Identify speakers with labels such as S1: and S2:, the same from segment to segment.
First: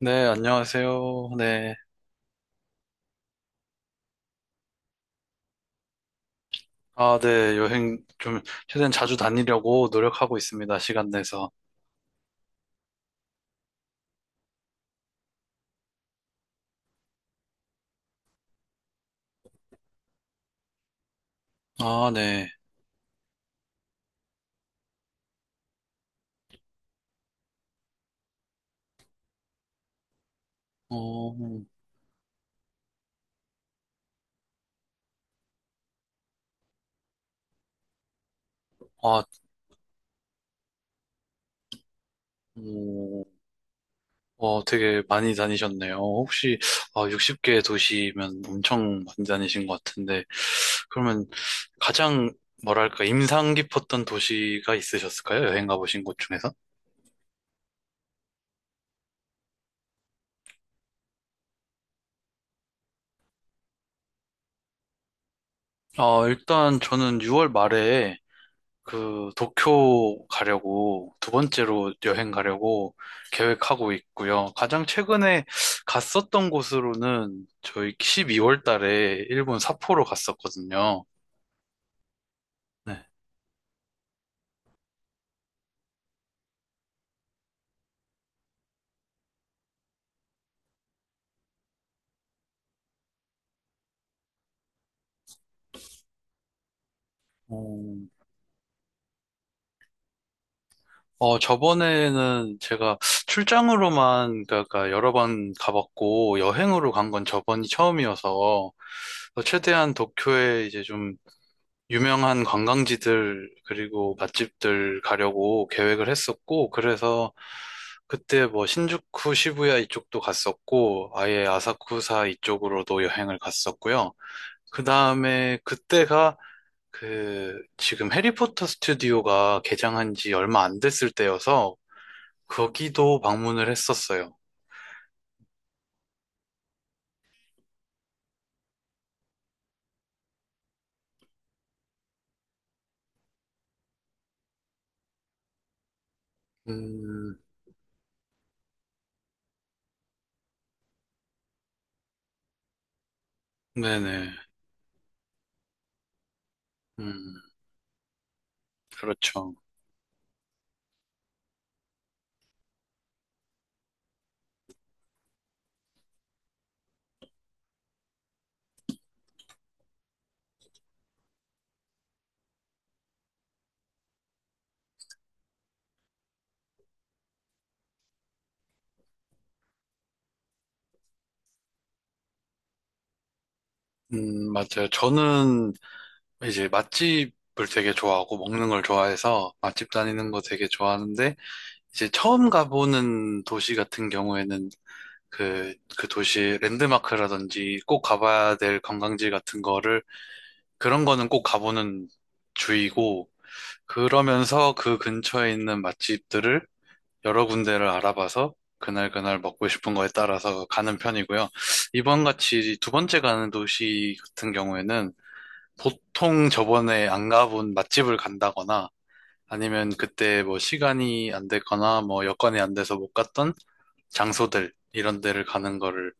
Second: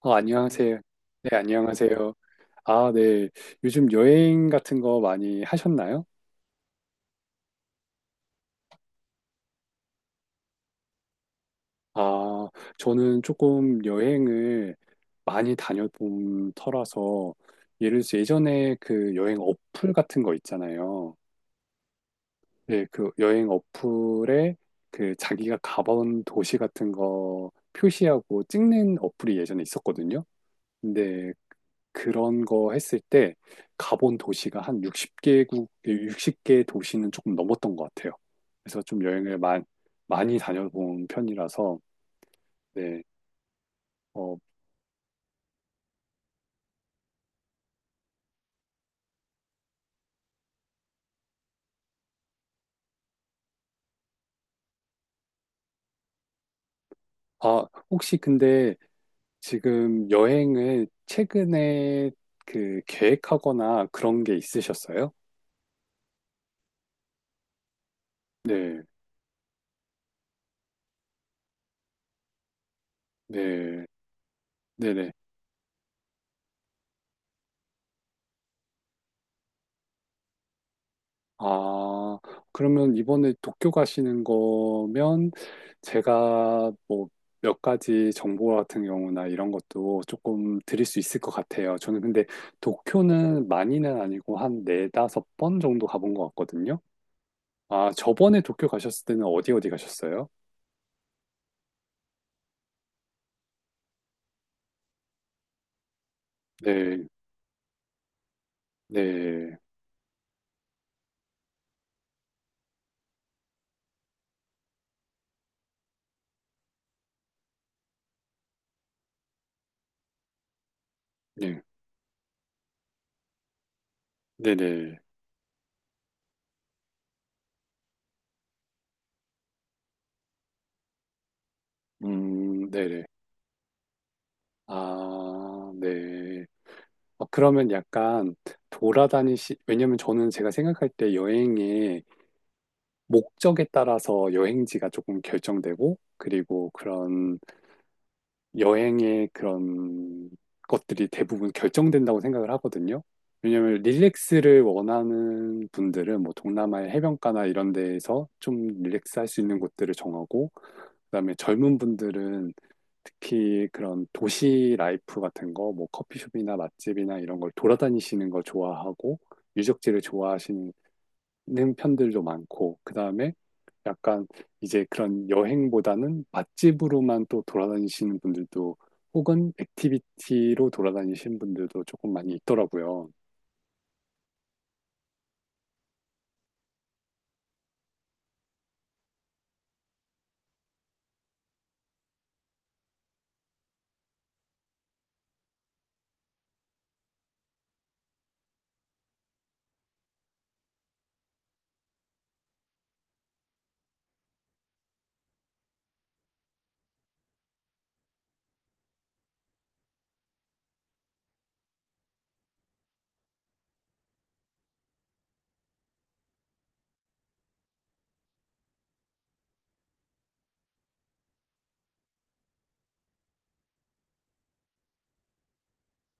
S1: 네,
S2: 안녕하세요.
S1: 안녕하세요.
S2: 네,
S1: 네.
S2: 안녕하세요. 아, 네. 요즘 여행 같은 거 많이 하셨나요?
S1: 아, 네. 여행 좀 최대한 자주 다니려고 노력하고 있습니다. 시간 내서.
S2: 아, 저는 조금 여행을 많이 다녀본 터라서 예를 들어서 예전에 그 여행 어플 같은 거 있잖아요.
S1: 아, 네.
S2: 네, 그 여행 어플에 그 자기가 가본 도시 같은 거 표시하고 찍는 어플이 예전에 있었거든요. 네,
S1: 어.
S2: 그런 거 했을 때 가본 도시가 한 60개국, 60개 도시는 조금 넘었던 것 같아요. 그래서 좀
S1: 아.
S2: 여행을 많이 다녀본 편이라서, 네.
S1: 어.
S2: 어,
S1: 어, 되게 많이 다니셨네요. 혹시, 아, 60개 도시면 엄청 많이 다니신 것 같은데, 그러면 가장 뭐랄까 인상 깊었던 도시가 있으셨을까요? 여행 가보신 곳 중에서?
S2: 아, 혹시 근데 지금 여행을 최근에 그 계획하거나 그런 게 있으셨어요?
S1: 어, 일단 저는 6월 말에
S2: 네,
S1: 그 도쿄 가려고 두 번째로 여행 가려고
S2: 네,
S1: 계획하고 있고요. 가장
S2: 네네.
S1: 최근에 갔었던 곳으로는 저희 12월 달에 일본 삿포로 갔었거든요.
S2: 아, 그러면
S1: 네.
S2: 이번에 도쿄 가시는 거면 제가 뭐 몇 가지 정보 같은 경우나 이런 것도 조금 드릴 수 있을 것 같아요. 저는 근데 도쿄는 많이는 아니고 한 네다섯 번 정도 가본 것 같거든요. 아,
S1: 음.
S2: 저번에 도쿄 가셨을 때는 어디 어디 가셨어요?
S1: 어, 저번에는 제가 출장으로만, 그러니까 여러 번 가봤고, 여행으로
S2: 네,
S1: 간 건 저번이 처음이어서
S2: 네,
S1: 최대한 도쿄에 이제 좀 유명한 관광지들 그리고 맛집들 가려고 계획을 했었고, 그래서 그때 뭐 신주쿠, 시부야 이쪽도 갔었고, 아예
S2: 네,
S1: 아사쿠사 이쪽으로도 여행을 갔었고요. 그
S2: 네네.
S1: 다음에 그때가 그 지금 해리포터 스튜디오가 개장한 지 얼마 안 됐을 때여서
S2: 네네.
S1: 거기도 방문을 했었어요.
S2: 아, 네. 그러면 약간 왜냐면 저는 제가 생각할 때 여행에 목적에 따라서 여행지가 조금 결정되고, 그리고 그런
S1: 음.
S2: 여행의 그런 것들이 대부분 결정된다고 생각을 하거든요. 왜냐면
S1: 네네.
S2: 릴렉스를 원하는 분들은 뭐 동남아의
S1: 음.
S2: 해변가나 이런 데에서 좀 릴렉스 할 수
S1: 그렇죠.
S2: 있는 곳들을 정하고, 그다음에 젊은 분들은 특히 그런 도시 라이프 같은 거, 뭐 커피숍이나 맛집이나 이런 걸 돌아다니시는 걸 좋아하고, 유적지를 좋아하시는 는 편들도 많고, 그 다음에 약간 이제 그런 여행보다는 맛집으로만 또 돌아다니시는 분들도 혹은 액티비티로 돌아다니시는 분들도 조금 많이 있더라고요.
S1: 맞아요. 저는 이제 맛집을 되게 좋아하고 먹는 걸 좋아해서 맛집 다니는 거 되게 좋아하는데, 이제 처음 가보는 도시 같은 경우에는 그 도시 랜드마크라든지 꼭 가봐야 될 관광지 같은 거를, 그런 거는 꼭 가보는 주의고, 그러면서 그 근처에 있는 맛집들을 여러 군데를 알아봐서 그날 그날 먹고 싶은 거에 따라서 가는 편이고요. 이번 같이 두 번째 가는 도시 같은 경우에는 보통 저번에 안 가본 맛집을 간다거나 아니면 그때 뭐 시간이 안 됐거나 뭐 여건이 안 돼서 못 갔던 장소들, 이런 데를 가는 거를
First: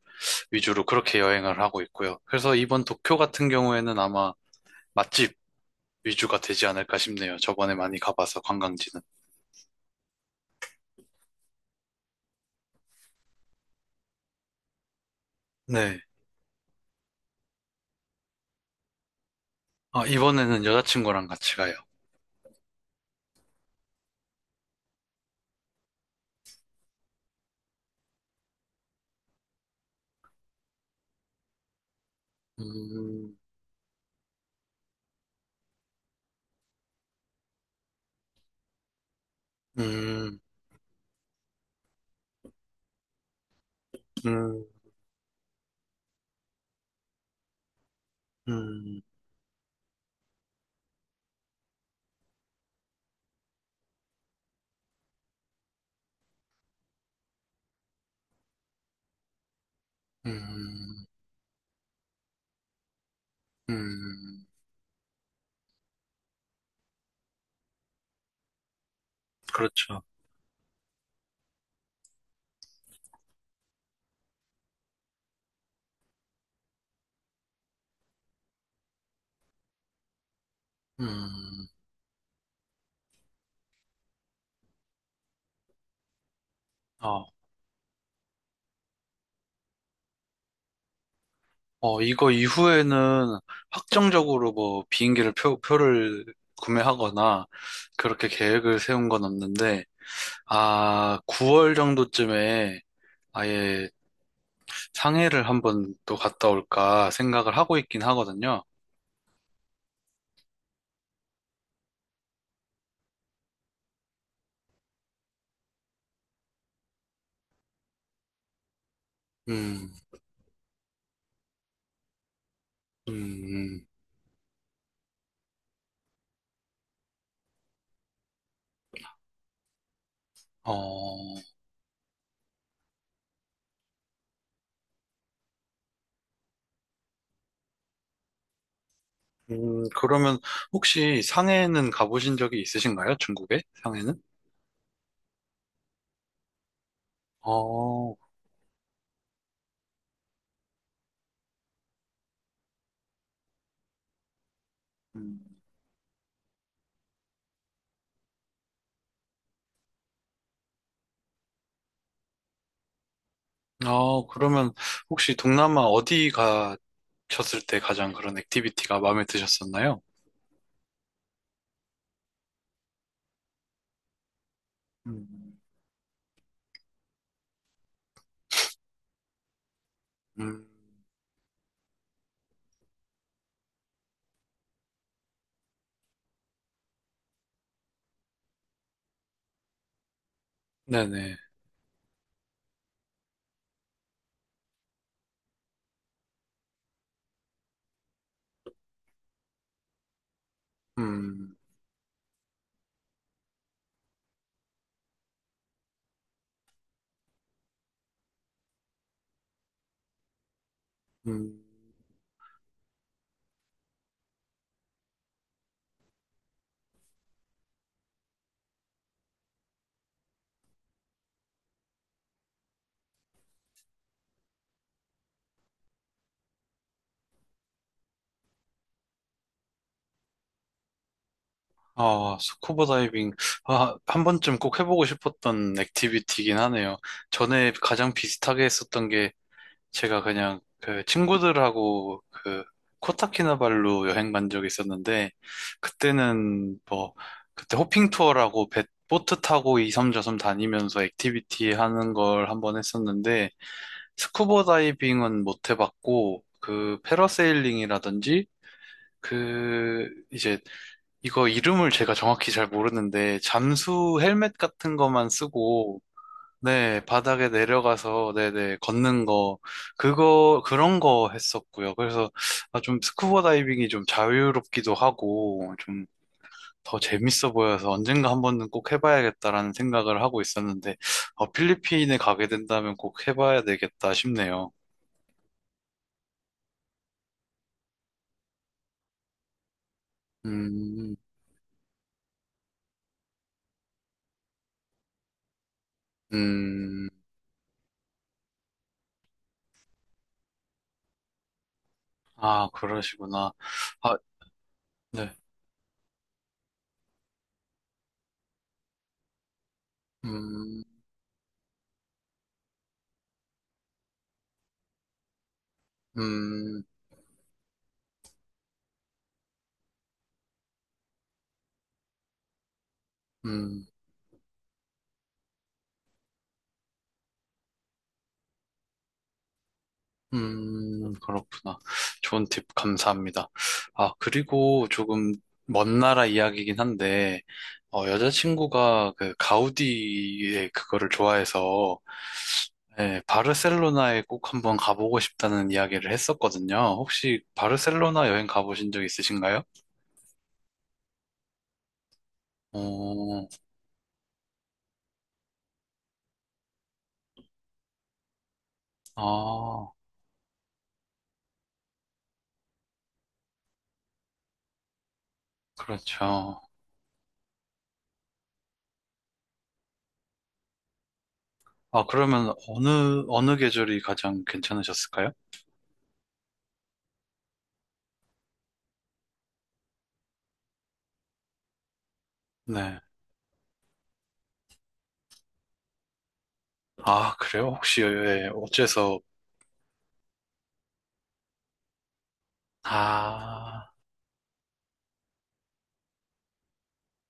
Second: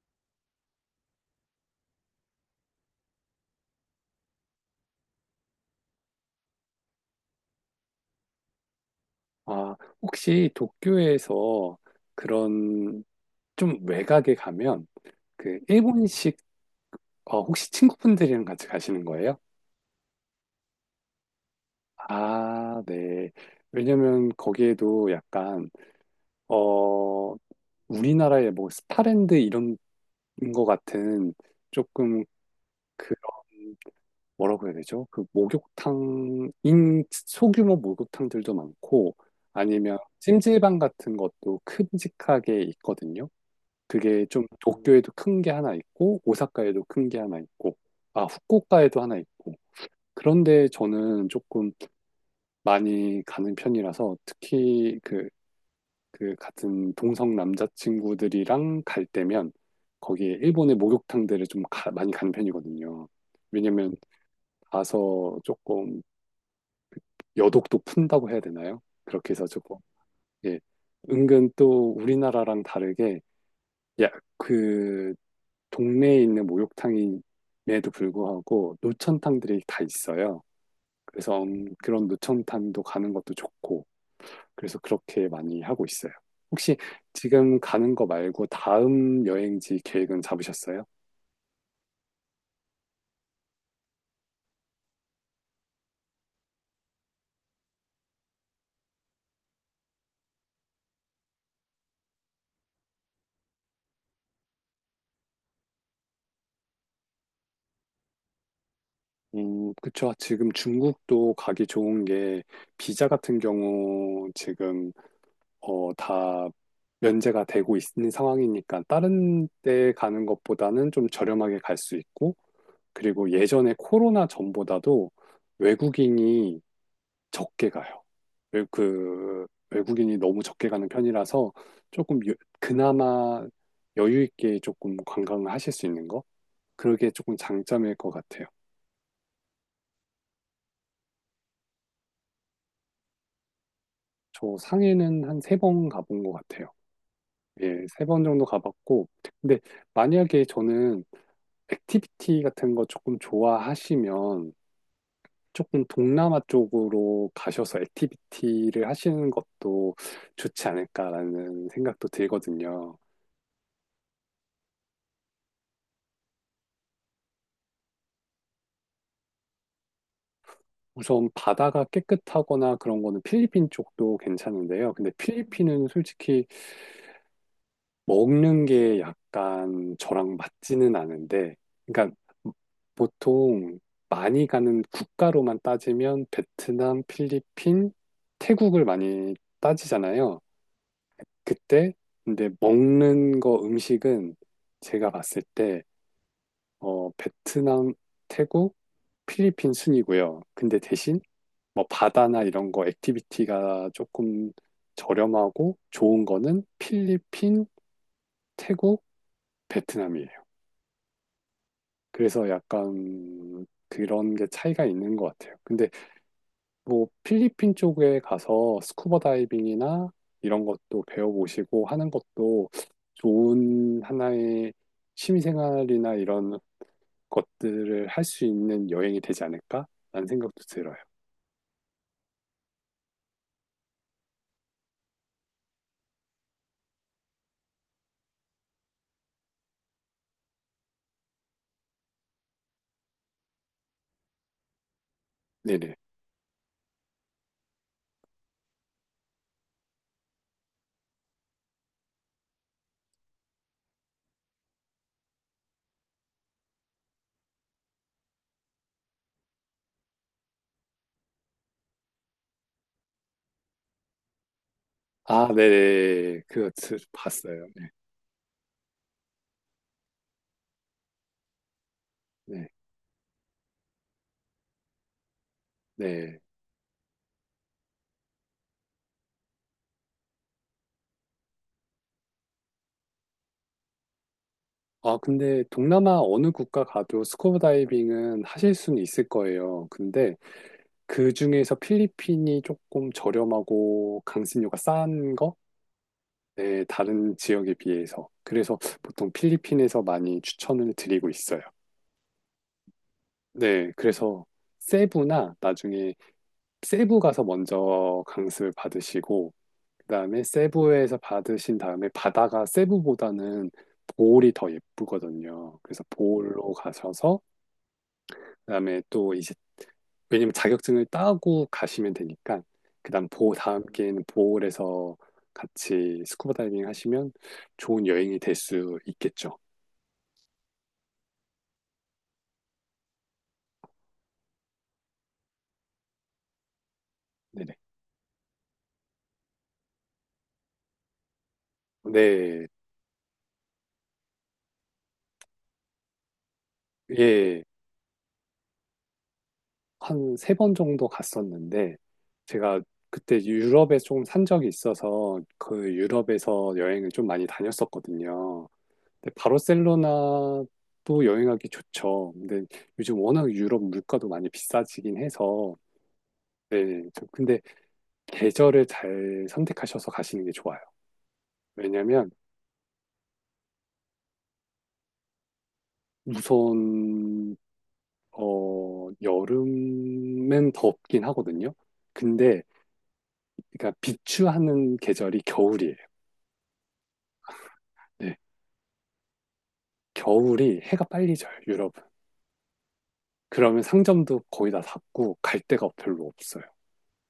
S1: 위주로 그렇게 여행을 하고 있고요. 그래서 이번 도쿄 같은 경우에는 아마 맛집 위주가 되지 않을까 싶네요. 저번에 많이 가봐서 관광지는.
S2: 아, 혹시 도쿄에서 그런 좀 외곽에 가면 그
S1: 네.
S2: 일본식 혹시 친구분들이랑 같이 가시는 거예요?
S1: 아, 이번에는 여자친구랑 같이 가요.
S2: 아, 네. 왜냐면 거기에도 약간 어 우리나라의 뭐 스파랜드 이런 것 같은 조금 그런
S1: 음.
S2: 뭐라고 해야 되죠? 그 목욕탕인 소규모 목욕탕들도 많고 아니면
S1: 음.
S2: 찜질방 같은 것도 큼직하게 있거든요. 그게 좀
S1: 음.
S2: 도쿄에도 큰 게 하나 있고 오사카에도 큰 게 하나 있고 후쿠오카에도
S1: 음.
S2: 하나 있고 그런데 저는 조금 많이 가는 편이라서 특히 그 같은 동성 남자친구들이랑 갈 때면 거기에 일본의
S1: 음.
S2: 목욕탕들을 좀 많이 가는 편이거든요. 왜냐면
S1: 음.
S2: 가서 조금 여독도 푼다고 해야 되나요? 그렇게 해서 조금
S1: 그렇죠.
S2: 예, 은근 또 우리나라랑 다르게 야, 그 동네에 있는 목욕탕임에도 불구하고 노천탕들이 다 있어요. 그래서
S1: 음.
S2: 그런 노천탕도 가는 것도 좋고 그래서 그렇게 많이 하고 있어요. 혹시
S1: 어.
S2: 지금 가는 거 말고 다음 여행지 계획은 잡으셨어요?
S1: 어, 이거 이후에는 확정적으로 뭐 비행기를 표를 구매하거나 그렇게 계획을 세운 건 없는데, 아, 9월 정도쯤에 아예 상해를 한번 또 갔다 올까 생각을 하고 있긴 하거든요.
S2: 그쵸. 지금 중국도 가기 좋은 게 비자 같은 경우 지금 다 면제가 되고 있는 상황이니까 다른 데
S1: 음.
S2: 가는 것보다는 좀 저렴하게 갈 수 있고 그리고 예전에
S1: 음.
S2: 코로나 전보다도 외국인이 적게 가요. 그 외국인이 너무 적게 가는
S1: 어.
S2: 편이라서 조금 그나마 여유 있게 조금 관광을 하실 수 있는 거? 그게 조금 장점일 것 같아요.
S1: 그러면 혹시 상해는 가보신 적이 있으신가요? 중국에? 상해는?
S2: 저 상해는 한 세 번 가본 것 같아요. 예, 세
S1: 어.
S2: 번 정도 가봤고. 근데 만약에 저는 액티비티 같은 거 조금 좋아하시면
S1: 음.
S2: 조금 동남아 쪽으로 가셔서 액티비티를 하시는 것도 좋지 않을까라는 생각도 들거든요.
S1: 어, 그러면 혹시 동남아 어디 가셨을 때 가장 그런 액티비티가 마음에 드셨었나요?
S2: 우선 바다가 깨끗하거나 그런 거는 필리핀 쪽도 괜찮은데요. 근데
S1: 음.
S2: 필리핀은 솔직히 먹는 게 약간 저랑
S1: 음.
S2: 맞지는 않은데, 그러니까 보통 많이 가는 국가로만 따지면 베트남, 필리핀, 태국을 많이 따지잖아요.
S1: 네네.
S2: 그때 근데 먹는 거 음식은 제가 봤을 때 베트남, 태국, 필리핀 순이고요. 근데 대신
S1: 음.
S2: 뭐 바다나 이런 거 액티비티가 조금 저렴하고 좋은 거는 필리핀, 태국, 베트남이에요.
S1: 음.
S2: 그래서 약간 그런 게 차이가 있는 것 같아요. 근데 뭐 필리핀 쪽에 가서 스쿠버 다이빙이나 이런 것도 배워보시고 하는 것도 좋은 하나의 취미생활이나 이런 것들을 할 수 있는 여행이 되지 않을까? 라는 생각도 들어요.
S1: 아, 스쿠버 다이빙. 아, 한 번쯤 꼭 해보고 싶었던 액티비티긴 하네요. 전에 가장 비슷하게 했었던 게, 제가 그냥 그 친구들하고 그 코타키나발루 여행 간 적이 있었는데,
S2: 네네.
S1: 그때는 뭐 그때 호핑 투어라고 배 보트 타고 이섬저섬 다니면서 액티비티 하는 걸 한번 했었는데, 스쿠버 다이빙은 못 해봤고 그 패러세일링이라든지 그 이제 이거 이름을 제가 정확히 잘 모르는데 잠수 헬멧 같은 거만
S2: 아,
S1: 쓰고,
S2: 네네.
S1: 네, 바닥에
S2: 봤어요. 네.
S1: 내려가서 네네 걷는 거, 그거 그런 거 했었고요. 그래서
S2: 네.
S1: 아, 좀 스쿠버 다이빙이 좀 자유롭기도 하고 좀
S2: 네.
S1: 더 재밌어 보여서 언젠가 한 번은 꼭 해봐야겠다라는 생각을 하고 있었는데, 어, 필리핀에 가게 된다면 꼭 해봐야 되겠다 싶네요.
S2: 아, 근데 동남아 어느 국가 가도 스쿠버 다이빙은 하실 수는 있을 거예요. 근데
S1: 음.
S2: 그 중에서 필리핀이 조금 저렴하고 강습료가 싼 거? 네,
S1: 음.
S2: 다른 지역에 비해서. 그래서 보통 필리핀에서 많이 추천을 드리고 있어요.
S1: 아, 그러시구나.
S2: 네,
S1: 아,
S2: 그래서
S1: 네.
S2: 세부나 나중에 세부 가서 먼저 강습을 받으시고, 그다음에
S1: 음.
S2: 세부에서 받으신 다음에 바다가 세부보다는 보홀이 더 예쁘거든요. 그래서 보홀로
S1: 음.
S2: 가셔서 그다음에 또 이제 왜냐면 자격증을 따고 가시면 되니까 그다음 보 다음
S1: 음.
S2: 기회는 보홀에서 같이 스쿠버 다이빙 하시면 좋은 여행이 될 수 있겠죠.
S1: 그렇구나. 좋은 팁 감사합니다. 아, 그리고 조금 먼 나라 이야기긴 한데,
S2: 네네.
S1: 어, 여자친구가 그 가우디의 그거를 좋아해서,
S2: 네,
S1: 예, 바르셀로나에 꼭 한번 가보고 싶다는 이야기를 했었거든요. 혹시
S2: 예,
S1: 바르셀로나 여행 가보신 적 있으신가요?
S2: 한 세 번 정도 갔었는데 제가 그때
S1: 어.
S2: 유럽에 조금 산 적이 있어서 그 유럽에서 여행을 좀 많이 다녔었거든요. 근데
S1: 아,
S2: 바르셀로나도 여행하기 좋죠. 근데 요즘 워낙 유럽 물가도 많이 비싸지긴 해서
S1: 그렇죠.
S2: 네, 근데 계절을 잘 선택하셔서 가시는 게 좋아요.
S1: 아,
S2: 왜냐면
S1: 그러면 어느 계절이 가장 괜찮으셨을까요?
S2: 우선 여름엔 덥긴 하거든요. 근데
S1: 네.
S2: 그러니까 비추하는 계절이 겨울이에요.
S1: 아, 그래요? 혹시,
S2: 네,
S1: 예, 어째서?
S2: 겨울이 해가 빨리 져요, 유럽은. 그러면
S1: 아.
S2: 상점도 거의 다 닫고 갈 데가 별로 없어요.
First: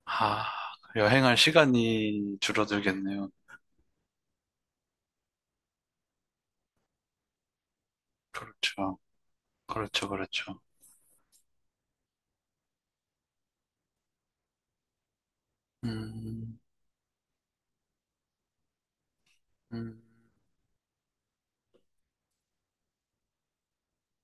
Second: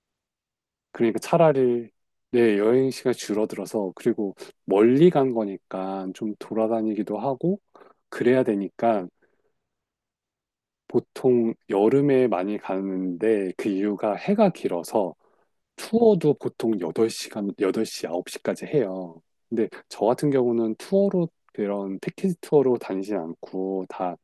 S1: 아.
S2: 그러니까
S1: 여행할
S2: 차라리
S1: 시간이
S2: 네, 여행 시간
S1: 줄어들겠네요.
S2: 줄어들어서 그리고 멀리 간 거니까 좀 돌아다니기도 하고 그래야
S1: 그렇죠.
S2: 되니까
S1: 그렇죠. 그렇죠.
S2: 보통 여름에 많이 가는데 그 이유가 해가 길어서 투어도
S1: 음.
S2: 보통 8시간, 8시 9시까지 해요. 근데
S1: 음.
S2: 저 같은 경우는 투어로 그런 패키지 투어로 다니진 않고 다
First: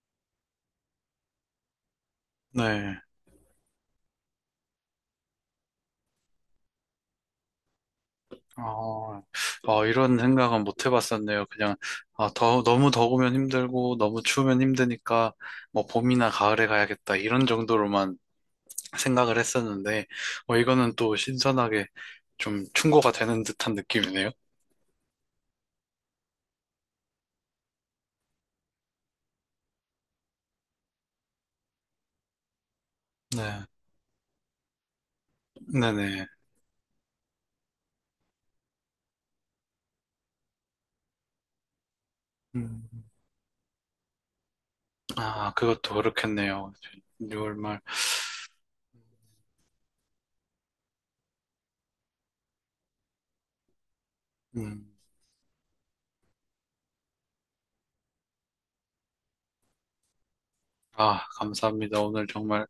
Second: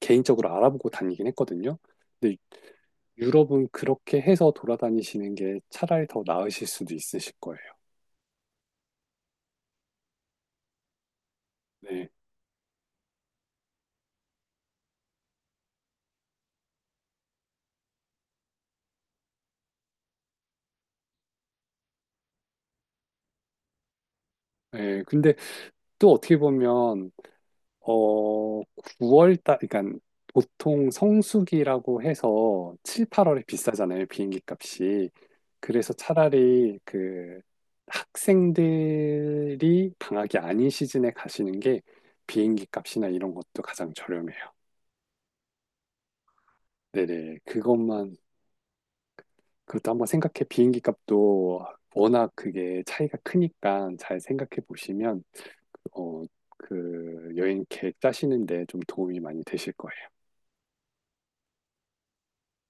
S2: 개인적으로 알아보고 다니긴 했거든요. 근데
S1: 네.
S2: 유럽은 그렇게 해서 돌아다니시는 게 차라리 더 나으실 수도 있으실 거예요.
S1: 어. 어, 이런 생각은 못 해봤었네요. 그냥,
S2: 네.
S1: 아, 너무 더우면 힘들고, 너무 추우면 힘드니까, 뭐, 봄이나 가을에 가야겠다. 이런 정도로만 생각을 했었는데, 어, 이거는 또 신선하게 좀 충고가 되는 듯한 느낌이네요.
S2: 네, 근데 또 어떻게 보면 어, 9월 달, 그러니까 보통 성수기라고 해서 7, 8월에
S1: 네.
S2: 비싸잖아요, 비행기 값이. 그래서
S1: 네네.
S2: 차라리 그 학생들이 방학이 아닌 시즌에 가시는 게 비행기
S1: 음.
S2: 값이나 이런 것도 가장 저렴해요.
S1: 아, 그것도 그렇겠네요.
S2: 네네,
S1: 6월 말.
S2: 그것도 한번 생각해. 비행기 값도 워낙 그게 차이가 크니까 잘 생각해
S1: 음.
S2: 보시면, 어, 그 여행 계획 짜시는데 좀 도움이 많이 되실 거예요.
S1: 아, 감사합니다. 오늘 정말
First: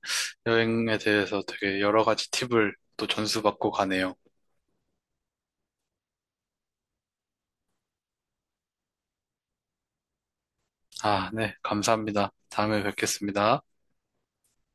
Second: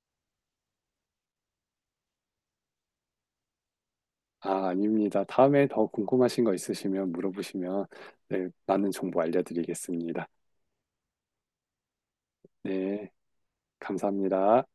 S1: 여행에 대해서 되게 여러 가지 팁을 또 전수받고 가네요.
S2: 아, 아닙니다. 다음에 더 궁금하신 거 있으시면 물어보시면 네, 많은 정보 알려드리겠습니다.
S1: 아, 네, 감사합니다. 다음에
S2: 네,
S1: 뵙겠습니다.
S2: 감사합니다.